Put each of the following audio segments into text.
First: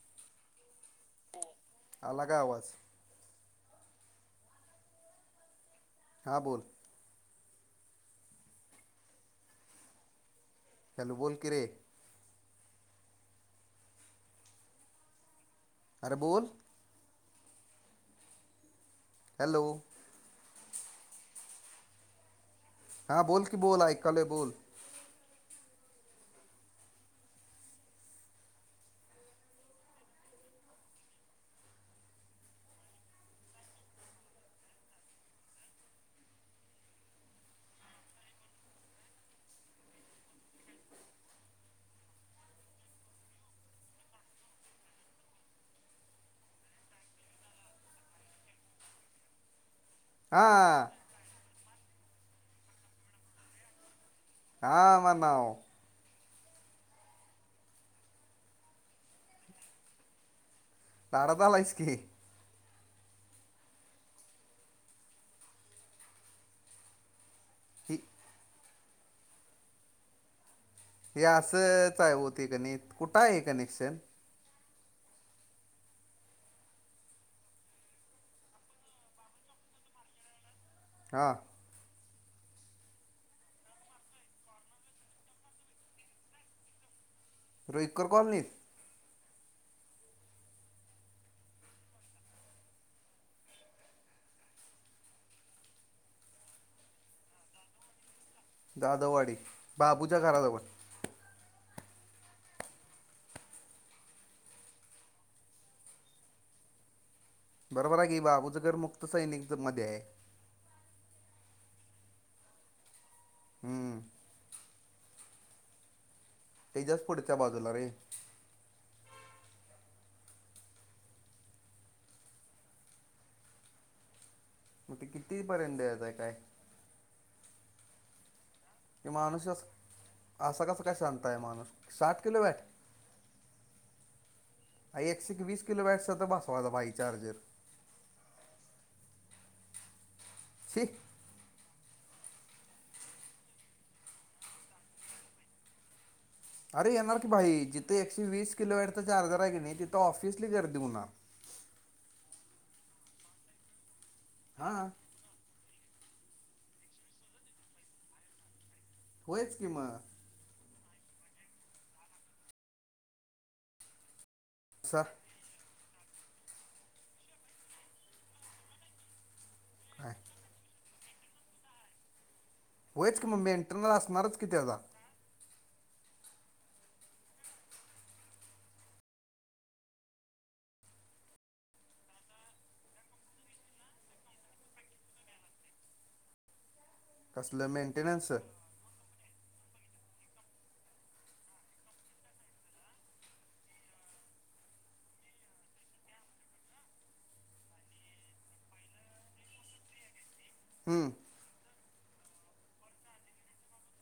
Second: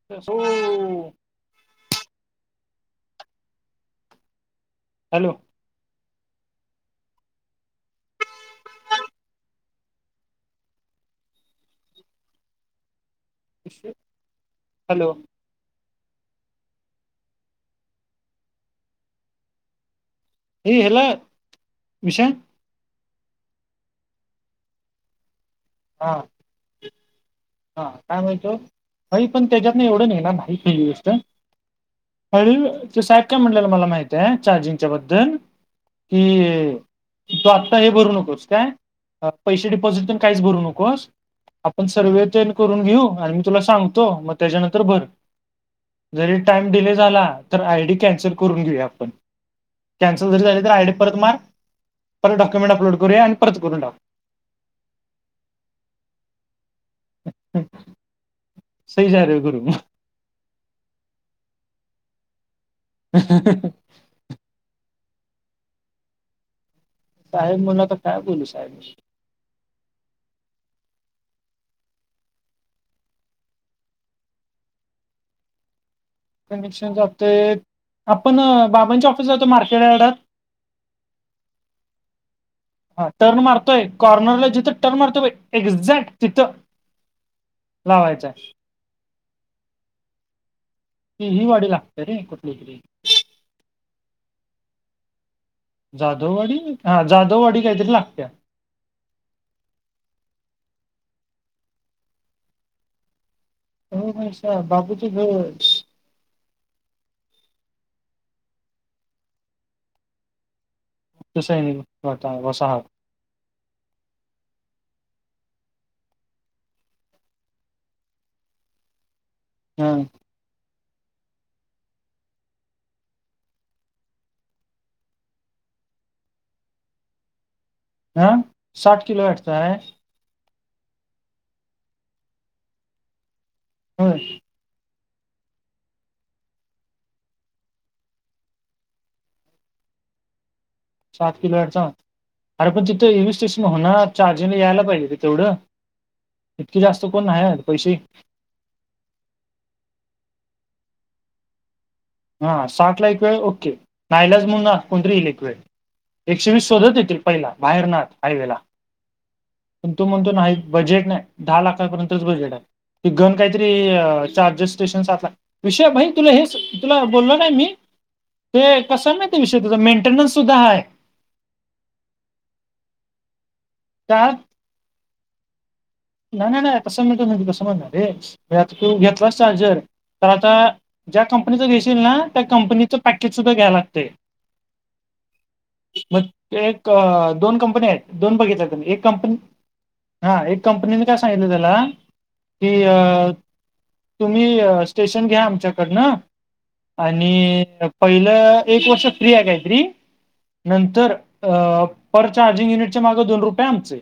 हो. आला का आवाज? हॅलो. हां. बोल. हॅलो बोल किरे हॅलो, अरे बोल. हॅलो, ए हॅलो विषन हा बोल की बोल ऐकालो बोल. हां, हां काय म्हणतो. नाही पण त्याच्यातन एवढं नेणार नाही पहली गोष्ट. हळ तो सायब काय म्हंणल मला माहित आहे चार्जिगच्या बद्दल कि, तो आत्ता हे भरू नकोस काय पैसे डिपॉझिटून काहीच भरू नको. कोस आपण सर्वे तेन करून घेऊ आणि मी तुला सांगतो. मग त्याच्यानंतर भर. जरी टाइम डिले झाला तर आयडी कॅन्सल करून घेऊया आपण. कॅन्सल जरी झाली तर हां आयडी परत मार, परत डॉक्युमेंट अपलोड करूया आणि परत करून टाकू. हा म्हणाव [unintelligible] सही जा रहे गुरु. लाडात आलास की, ह....., साहेब म्हणलो आता काय बोलू साहेब हे असंच आहे होती क नाही कुठं आहे कनेक्शन. कनेक्शन जातो आपण बाबांच्या ऑफिस जातो मार्केडाकड हां, [inaudible] हा टर्न मारतोय. कॉर्नरला जिथं टर्न मारतोय पाय एक्झॅक्ट तिथं. रईकर लावायचा आहे. कॉलनीत. ती ही वाडी लागते रे, कुठली तरी जाधववाडी हा जाधववाडी काहीतरी लागत्या. जाधववाडी बाबूच्या घराजवळ हो मनिषा बापूचं घर बरोबर आहे की, बाबू च घर मुक्त सैनिक मध्ये आहे. क्त सैनिक [unintelligible] घोसाहार ह, तेच्याच पुढच्या बाजूला रे. ह, मग ते कितीपर्यत द्यायचं आहे काय? हं साठ ते किलो माणूस वाटतंय. असं असा कसा काय शांत आहे माणूस. साठ किलो वेट होय. एकशे एक वीस किलो वॉटचा त बसवा बाई चार्जर. छी सात किलो वॉटचा अर पण तिथं एवीस्टेशन होणार चार्जरन यायला पाहिजे रे तेवढं. इतकी अरे जास्त येणार कोण की नाही आहेत भाई पैसे जिथे एकशे वीस किलोवॅटचा चार्जर आहे की नाही तिथं ऑफिसली गर्दी होणार. हा साठला एक वेळ ओके, नायलाज म्हणून हां कोणतरी इलक्वेड एकशे वीस शोधत येतील पहिला बाहेर ना, हायवेला होयच की पण मग तू म्हणतो नाही. बजेट नाही दहा लाखापर्यंतच बजेट आहे. ते घेऊन काहीतरी चार्ज स्टेशन सर सातला विषय भाई तुला हेच तुला बोललो नाही मी ते कसा विषय तुझा काय मेंटेनन्स सुद्धा हाय. होय की मग मेंटेनन्स त्या असणारच कि मग तेजा. नाही नाही नाही तसं म्हणत नाही तू आता तू घेतलास चार्जर तर आता? ज्या कंपनीच घेशील ना. त्या कंपनीचं पॅकेज सुद्धा घ्या लागतय. मग [inaudible] एक दोन कसलं कंपनी आहेत. मेंटेनन्स दोन बघितल्या तुम्ही एक कंपनी हा एक कंपनीने काय सांगितलं [inaudible] त्याला की तुम्ही स्टेशन घ्या आमच्या कडनं आणि पहिलं एक वर्ष फ्री हाय कायतरी हम्म, नंतर पर चार्जिंग युनिटच्या मागे दोन रुपये आमचे.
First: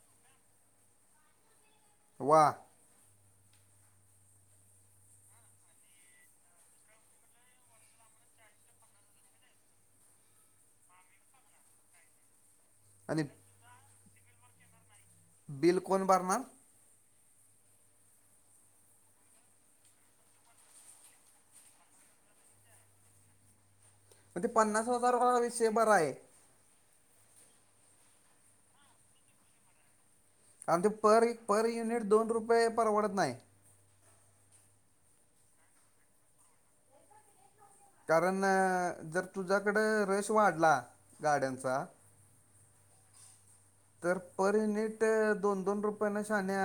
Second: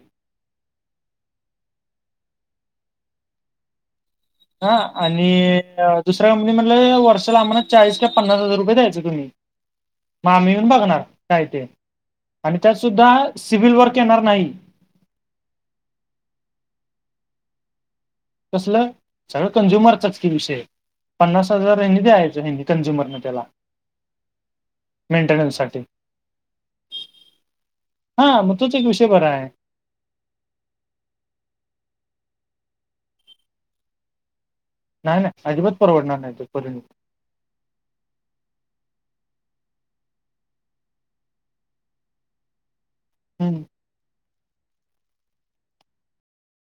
वा! हा आणि दुसऱ्या कंपनी म्हटलं. वर्षाला आम्हाला चाळीस किंवा पन्नास हजार रुपये द्यायच तुम्ही? म आम्ही येऊन बघणार काय ते आणि त्यात सुद्धा आणि सिव्हिल वर्क येणार नाही. बिल कोण भरणार? कसलं? सगळं कंझ्युमरचाच की विषय पन्नास हजार ह्यांनी द्यायचं. ह्यांनी कंझ्युमरनी त्याला मग ते पन्नास हजार हा विषय मेंटेनन्ससाठी बराय [inaudible] हा मग तोच एक विषय बराय. आणि ते पर पर युनिट दोन रुपये परवडत नाय. नाही नाही आजिबात परवडणार नाही तो पर युनीट कारण जर तुझ्याकडं रेश वाढला गाड्यांचा? हम् तर पर युनिट दोन, दोन रुपये न शान्या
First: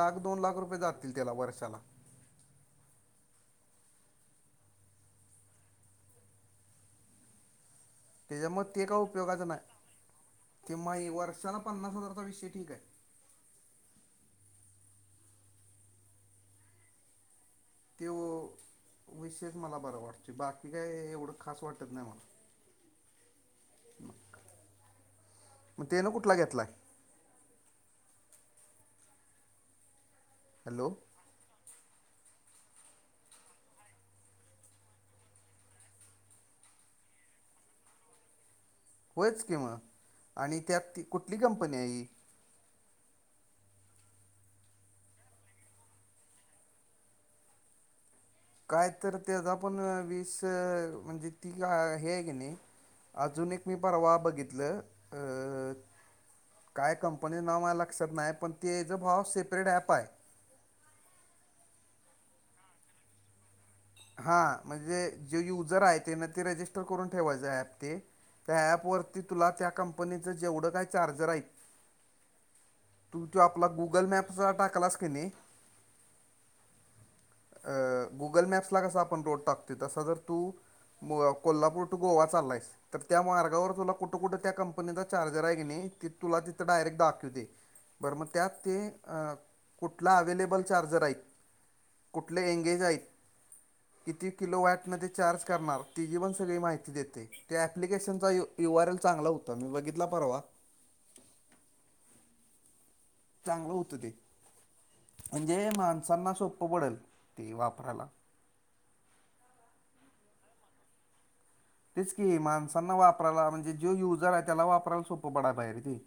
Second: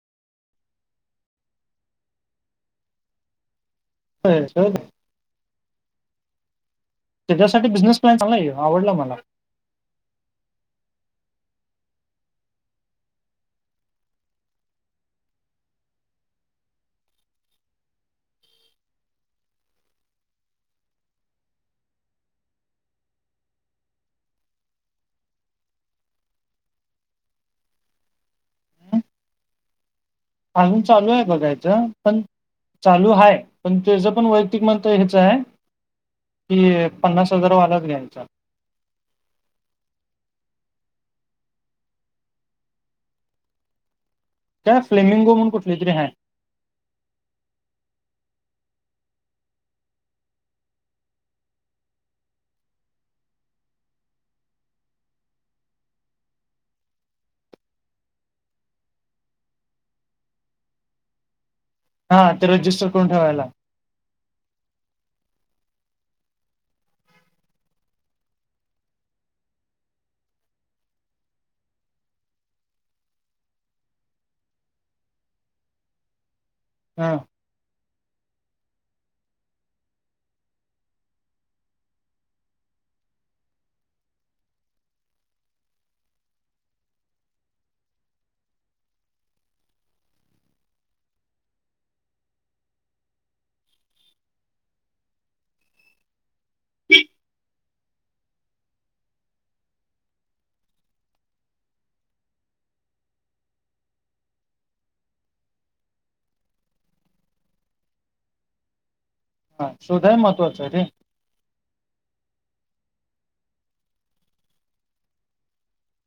लाख दोन लाख रुपये जातील त्याला वर्षाला. होच [inaudible] त्याच्यासाठी बिझनेस प्लॅन चांगला आहे. त्याच्यामुळे आवडला मला. की माही वर्षाला पन्नास हजारचा विषय ठीक आहे. की व विषयच मला बरं वाटतोय. बाकी काय एवढं खास वाटत नाही. मला [inaudible] मग ते न कुठला घेतलाय? हं. अजून हॅलो चालू आहे. बघायचं पण चालू हाय. पण त्याच पण वैयक्तिक मत घे चाय कि एक पन्नास हजारा वालाच घ्यायचा होयच कि म आणि त्यात ती कुठली कंपनी हाय? हि काय फ्लेमिंगो म्हणून कुठली तरी हाय? काय तर त्याचा पण वीस म्हणजे ती हे की नाही. अजून एक मी परवा बघितलं? काय कंपनीचं नाव माया लक्षात नाही. पण ते जे भाव सेपरेट ॲप आहे. हा तो रजिस्टर करून ठेवायला. हा म्हणजे जे युजर आहे ते ना ते रजिस्टर करून ठेवायचं. ॲप ते त्या ॲपवरती तुला त्या कंपनीचं जेवढं काय चार्ज आहेत. तू ते ॲपला गुगल मॅपचा टाकलास किनी? हा अ गुगल मॅप्सला कसा आपण रोड टाकतोय तसा जर तू [unintelligible] कोल्हापूर टू गोवा चाललायस. तर त्या मार्गावर तुला कुठं कुठं त्या कंपनीचा चार्जर आहे की नाही ती तुला तिथं डायरेक्ट दाखीवतय. बरं मग त्यात ते अ कुठला अवेलेबल चार्जर आहेत कुठले एंगेज आहेत. किती किलो वॅटमध्ये चार्ज करणार तिची पण सगळी माहिती देतय. त्या ॲप्लिकेशनचा यू यू आर एल चांगला होता मी बघितला परवा. चांगलं होतं ते, म्हणजे माणसांना सोप्पं पडल ते वापरायला. हा सुध महत्वाच रे. तेच की माणसांना वापरायला म्हणजे जो युजर आहे त्याला वापरायला सोपं पडा [unintelligible] हेर ते.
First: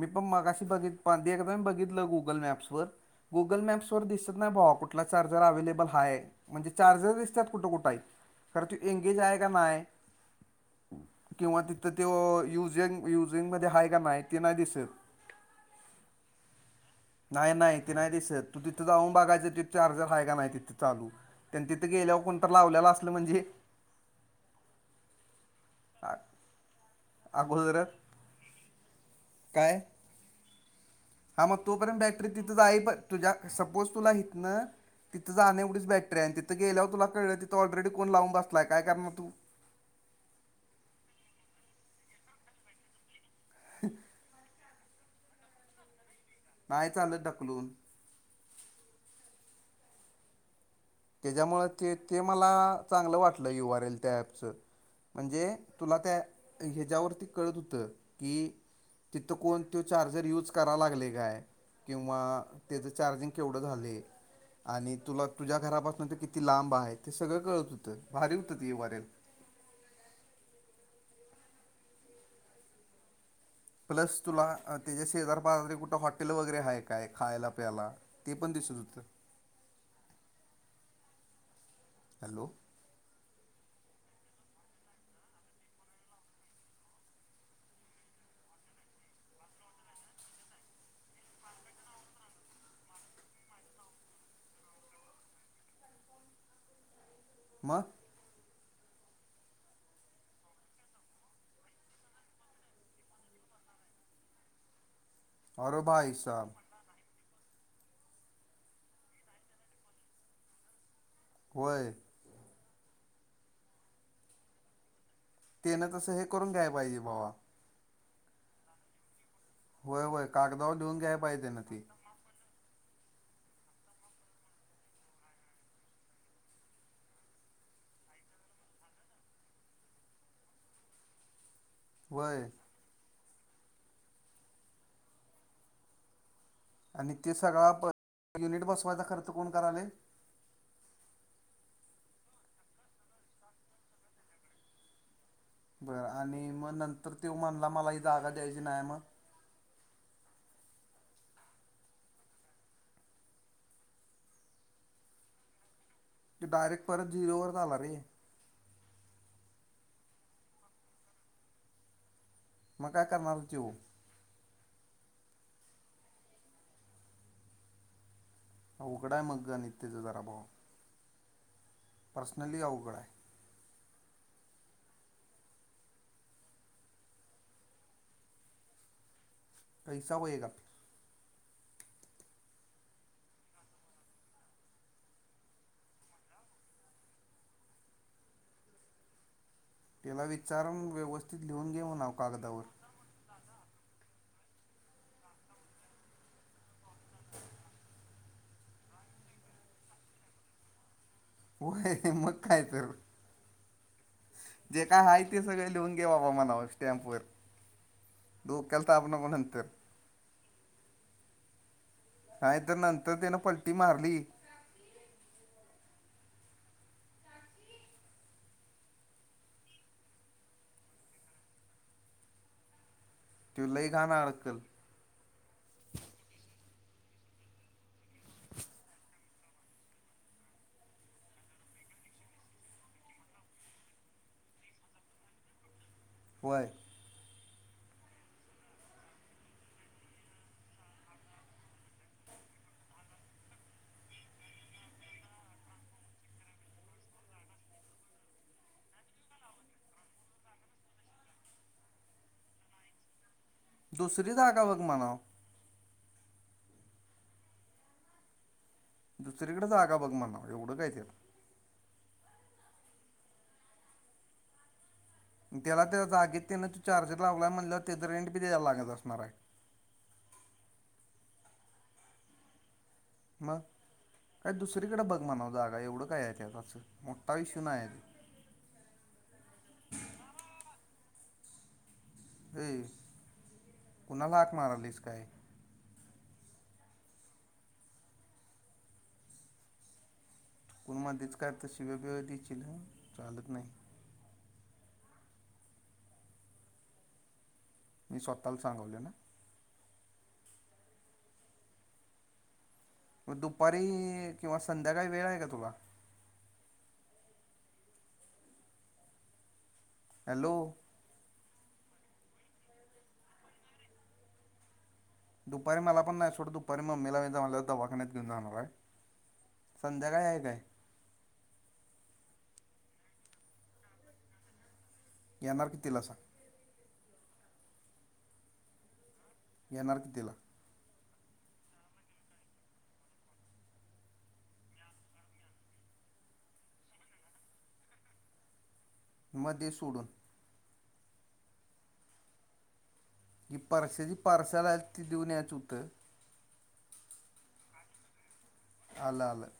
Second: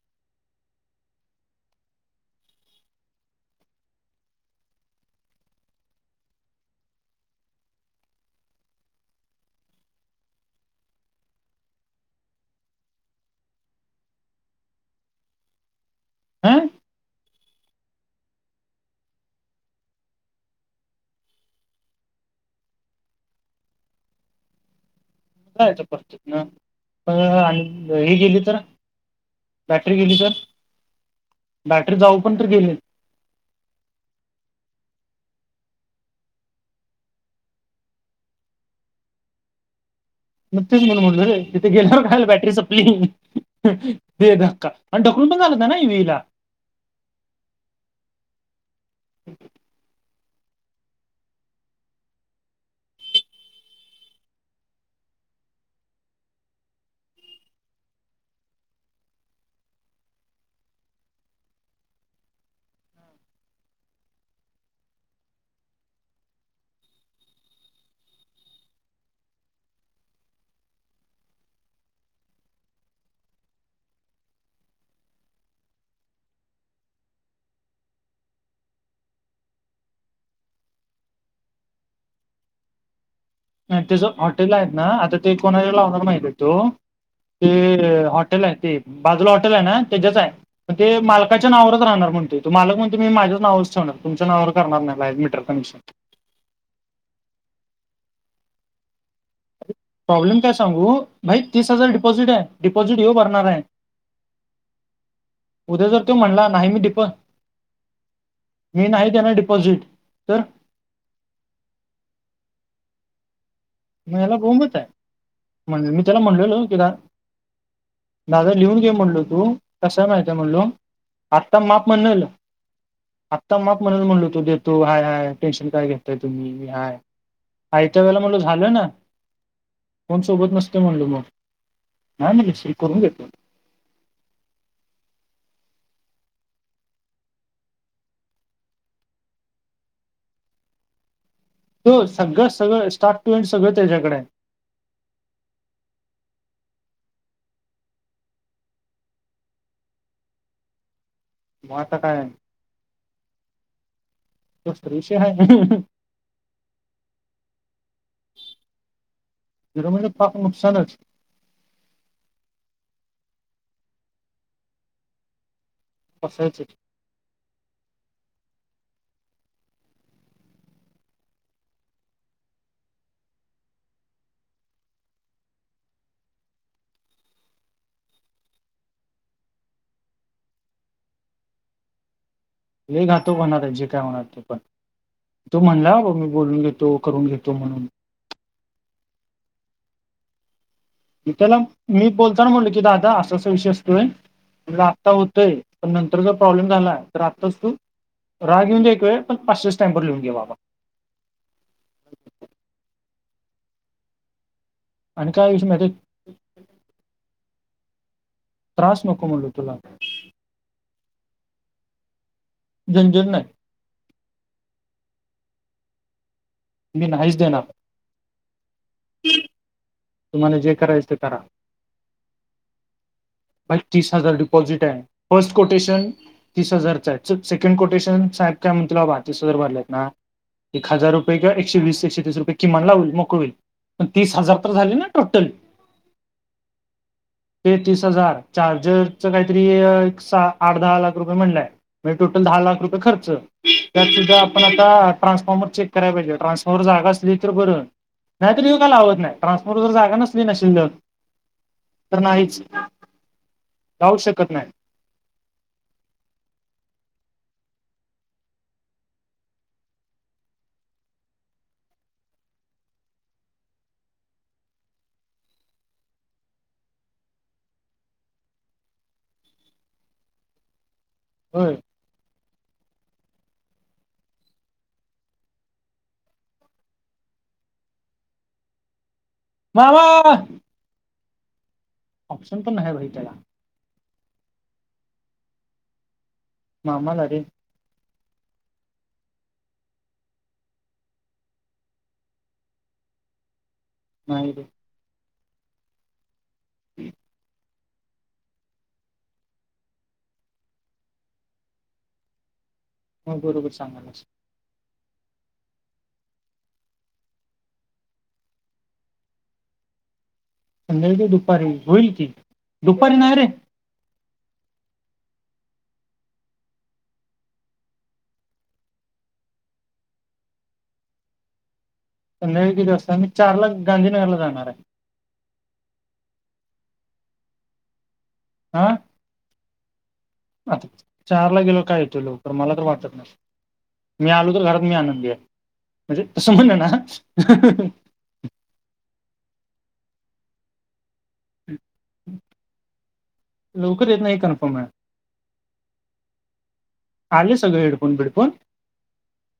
मी पण मगाशी बघि [unintelligible] बघितलं गुगल मॅप्स वर. गुगल मॅप्सवर दिसत नाही भावा कुठला चार्जर अवेलेबल आहे. म्हणजे चार्जर दिसतात कुठं कुठ हायत, खर ते एंगेज हाय का नाय किंवा तिथं त्यों युझिंग युझिंग मध्ये आहे का नाही. ते नाही दिसत. आ. नाही नाही ते नाही दिसर तू तिथं जाऊन बघायचं तिथ चार्जर हाय का नाही तिथ चालू. [unintelligible] तिथं गेल्यावर कोणतर लावलेलं असलं म्हणजे. जायच परत आ- तिथनं प आणि अगोदरच हे गेली तर. काय बॅटरी गेली तर. हा मग बॅटरी तोपर्यंत जाऊ बॅक्टरी पण तर तिथं गेली जाई प तुझ्या सपोज तुला हितन तिथं जाण एवढीच बॅटरी आहे तिथं गेल्यावर तुला कळलं तिथ ऑलरेडी कोण लावून बसलाय काय करणार तू. [unintelligible] तेच म्हणून म्हटलं तिथे गेल्यावर काल बॅटरी सपली, दे धक्का. आणि ढकलून पण चालत नाही ना इव्हीयायला. नाही चालत ढकलून. [inaudible] त्याच्यामुळ ते ते मला चांगलं वाटलं यू आर एल त्या ॲपच. म्हणजे तुला त्या ह्याच्यावरती कळत होतं की तिथं कोण तो चार्जर यूज करा लागले काय. किंवा त्याच चार्जिंग केवढं झालय आणि तुला तुझ्या घरापास पण ते किती लांब आहे ते सगळं कळत होतं भारी होतं ते यु आर एल. प्लस तुला त्याच्या शेजार पाजारी कुठ हॉटेल वगैरे हाय काय खायला प्यायला. ते पण दिसत होतं. [inaudible] हॅलो. नाही तेच हॉटेल आहे ना आता ते कोणा [unintelligible] लावणार [unintelligible] तो. ते हॉटेल आहे ते बाजूला हॉटेल आहे ना तेजच आहे. मग ते मालकाच्या नाववरच राहणार म्हणतोय तो मालक म्हणतो मी माझ्याच नावच ठेवणार तुमच्या नावावर करणार नाही [unintelligible] मिटर. [unintelligible] मग. प्रॉब्लेम काय सांगू भाई तीस हजार डिपॉझिट आहे डिपॉझिट यो भरणार आहे. अरे उद्या जर भाई तो म्हणला साहब नाही मी दीप मी नाही देणार डिपॉझिट तर. वय. म याला बोंबच आहे, म्हण तेनं मी तसं त्याला हे करून म्हणलेलो घ्याय कि पाहिजे भावा दादा लिहून घे म्हणलो तू? होय कसय होय माहिती आहे म्हणलो. कागदावर लिहून घ्याय पाहिजे आता ना ती माप म्हणल. आत्ता माप म्हणल म्हणलो तो देतो. हाय हय टेन्शन काय घेतताय तुम्ही मी हाय. आयत्या वळेला म्हणलो झाल ना. कोण सोबत नसत म्हणल मग. नाही होय म्हणल स करून घेतो. आणि ते सगळा युनिट बसवायचा खर्च कोण करालय. तो सगळ सगळ, स्टार्ट टू एंड सगळ त्याच्याकडे आहे. बर, आणि मग नंतर ते म्हणला मला ही जागा द्यायची नाही मग? मोठ काय, तोच तर विषय आहे‌. ते, डायरेक्ट परत झिरोवरच आला रे. झीरो म्हणजे पार नुकसानच. म काय करणार त्यो? कशाचे? अवघड आहे मग गणित त्याच जरा भाऊ. पर्सनली अवघड आहे. पैसा वेयेगा लय घातुक होणार आहे. जे काय होणार ते पण. तो म्हणला बाबा मी बोलून घेतो. करून घेतो‌ म्हणून. त्याला विचार व मी त्याला, मी बोलताना म्हणल की दादा असा अस विषय म्हटल आात्ता होतय. पण नंतर जर प्रॉब्लेम झाला तर आत्ताच तू राग येऊ दे एक वेळ, पण पाचशे स्टॅम्पवर लिहून घे बाबा. होय, मग काय तर जे काय आहे, आणि ते विषय सगळ माहिती लिहून घे बाबा म्हणाव स्टॅम्प वर. डोक्याला त्रास ताप नको म्हणलो नंतर. तुला नाही तर नंतर झंझट त्यान नाही पलटी मारली मी नाहीच देणार. तुम्हाला जे करायच ते करा. त्यो भाई लई घाण तीस हजार अडकल. डिपॉझिट आहे. फर्स्ट कोटेशन तीस हजारचा आहेत. सेकंड कोटेशन साहेब काय म्हणतील, बाबा तीस हजार भरले आहेत ना. एक हजार रुपये किंवा एकशे वीस, एकशे तीस रुपये किमान लागुन मोकळ होईल. पण तीस हजार झाली ना टोटल. व्हय [inaudible] तेहतीस हजार, चार्जरच काहीतरी एक सहा, आठ, दहा लाख रुपये म्हटलय. म्हणजे, टोटल दहा लाख रुपये खर्च. त्यातसुद्धा आपण आता ट्रान्सफॉर्मर चेक कराला पाहिजे. ट्रान्सफॉर्मर जागा असली तर बर. नाही तरी ये काय लावत नाही. ट्रान्सपोर्टवर जर जागा नसली ना शिल्लक तर नाहीच. लावू दुसरी शकत जागा नाही बग म्हणाव. दुसरीकडे जागा बघ म्हणाव एवढ काय त्यात. त्याला त्या जागेत त्यान तू चार्जर लावलाय म्हणल्यावर त्याच रेंट बी द्यायला लागत असणार आहे. होय. मग, काय दुसरीकडे बघ म्हणाव जागा. एवढ काय आहे ते त्याच. मोठा इशू नाही आहे तो. मामा ऑप्शन ये पण नाही भाई त्याला कुणाला हाक मारालीस काय? ममालारे. कोण मधच का तर शिवे बिव दिशील चालत नाही. नाहीरे. हम्म, ''मी स्वतःला सांगवले ना. मग बरोबर दुपारी सांगायलास किंवा संध्याकाळी वेळ आहे का तुला. हॅलो, संध्याळी ते दुपारी होईल की, दुपारी नाही रे. दुपारी मला पण नाही सोड दुपारी मला मम्मीला जमलं वाखाण्याततेन जाणार आहे. संध्याकाळी आहे काय. संध्याळी किती वाजता मी चार ला गांधीनगर ला जाणार आहे. येणार की तिला सांग. आ, येणार कितीला. आता चार ला गेलो काय येतो लवकर मला तर वाटत नाही. ''मी आलो तर घरात मी आनंद आहे म्हणजे तसं म्हण ना. म दे सोडून. हम् [inaudible] ही पर्से जी पार्सल आहे ती देऊन यायचं होतं. आले सगळे हेडफोन बिडफोन. अलं अलं.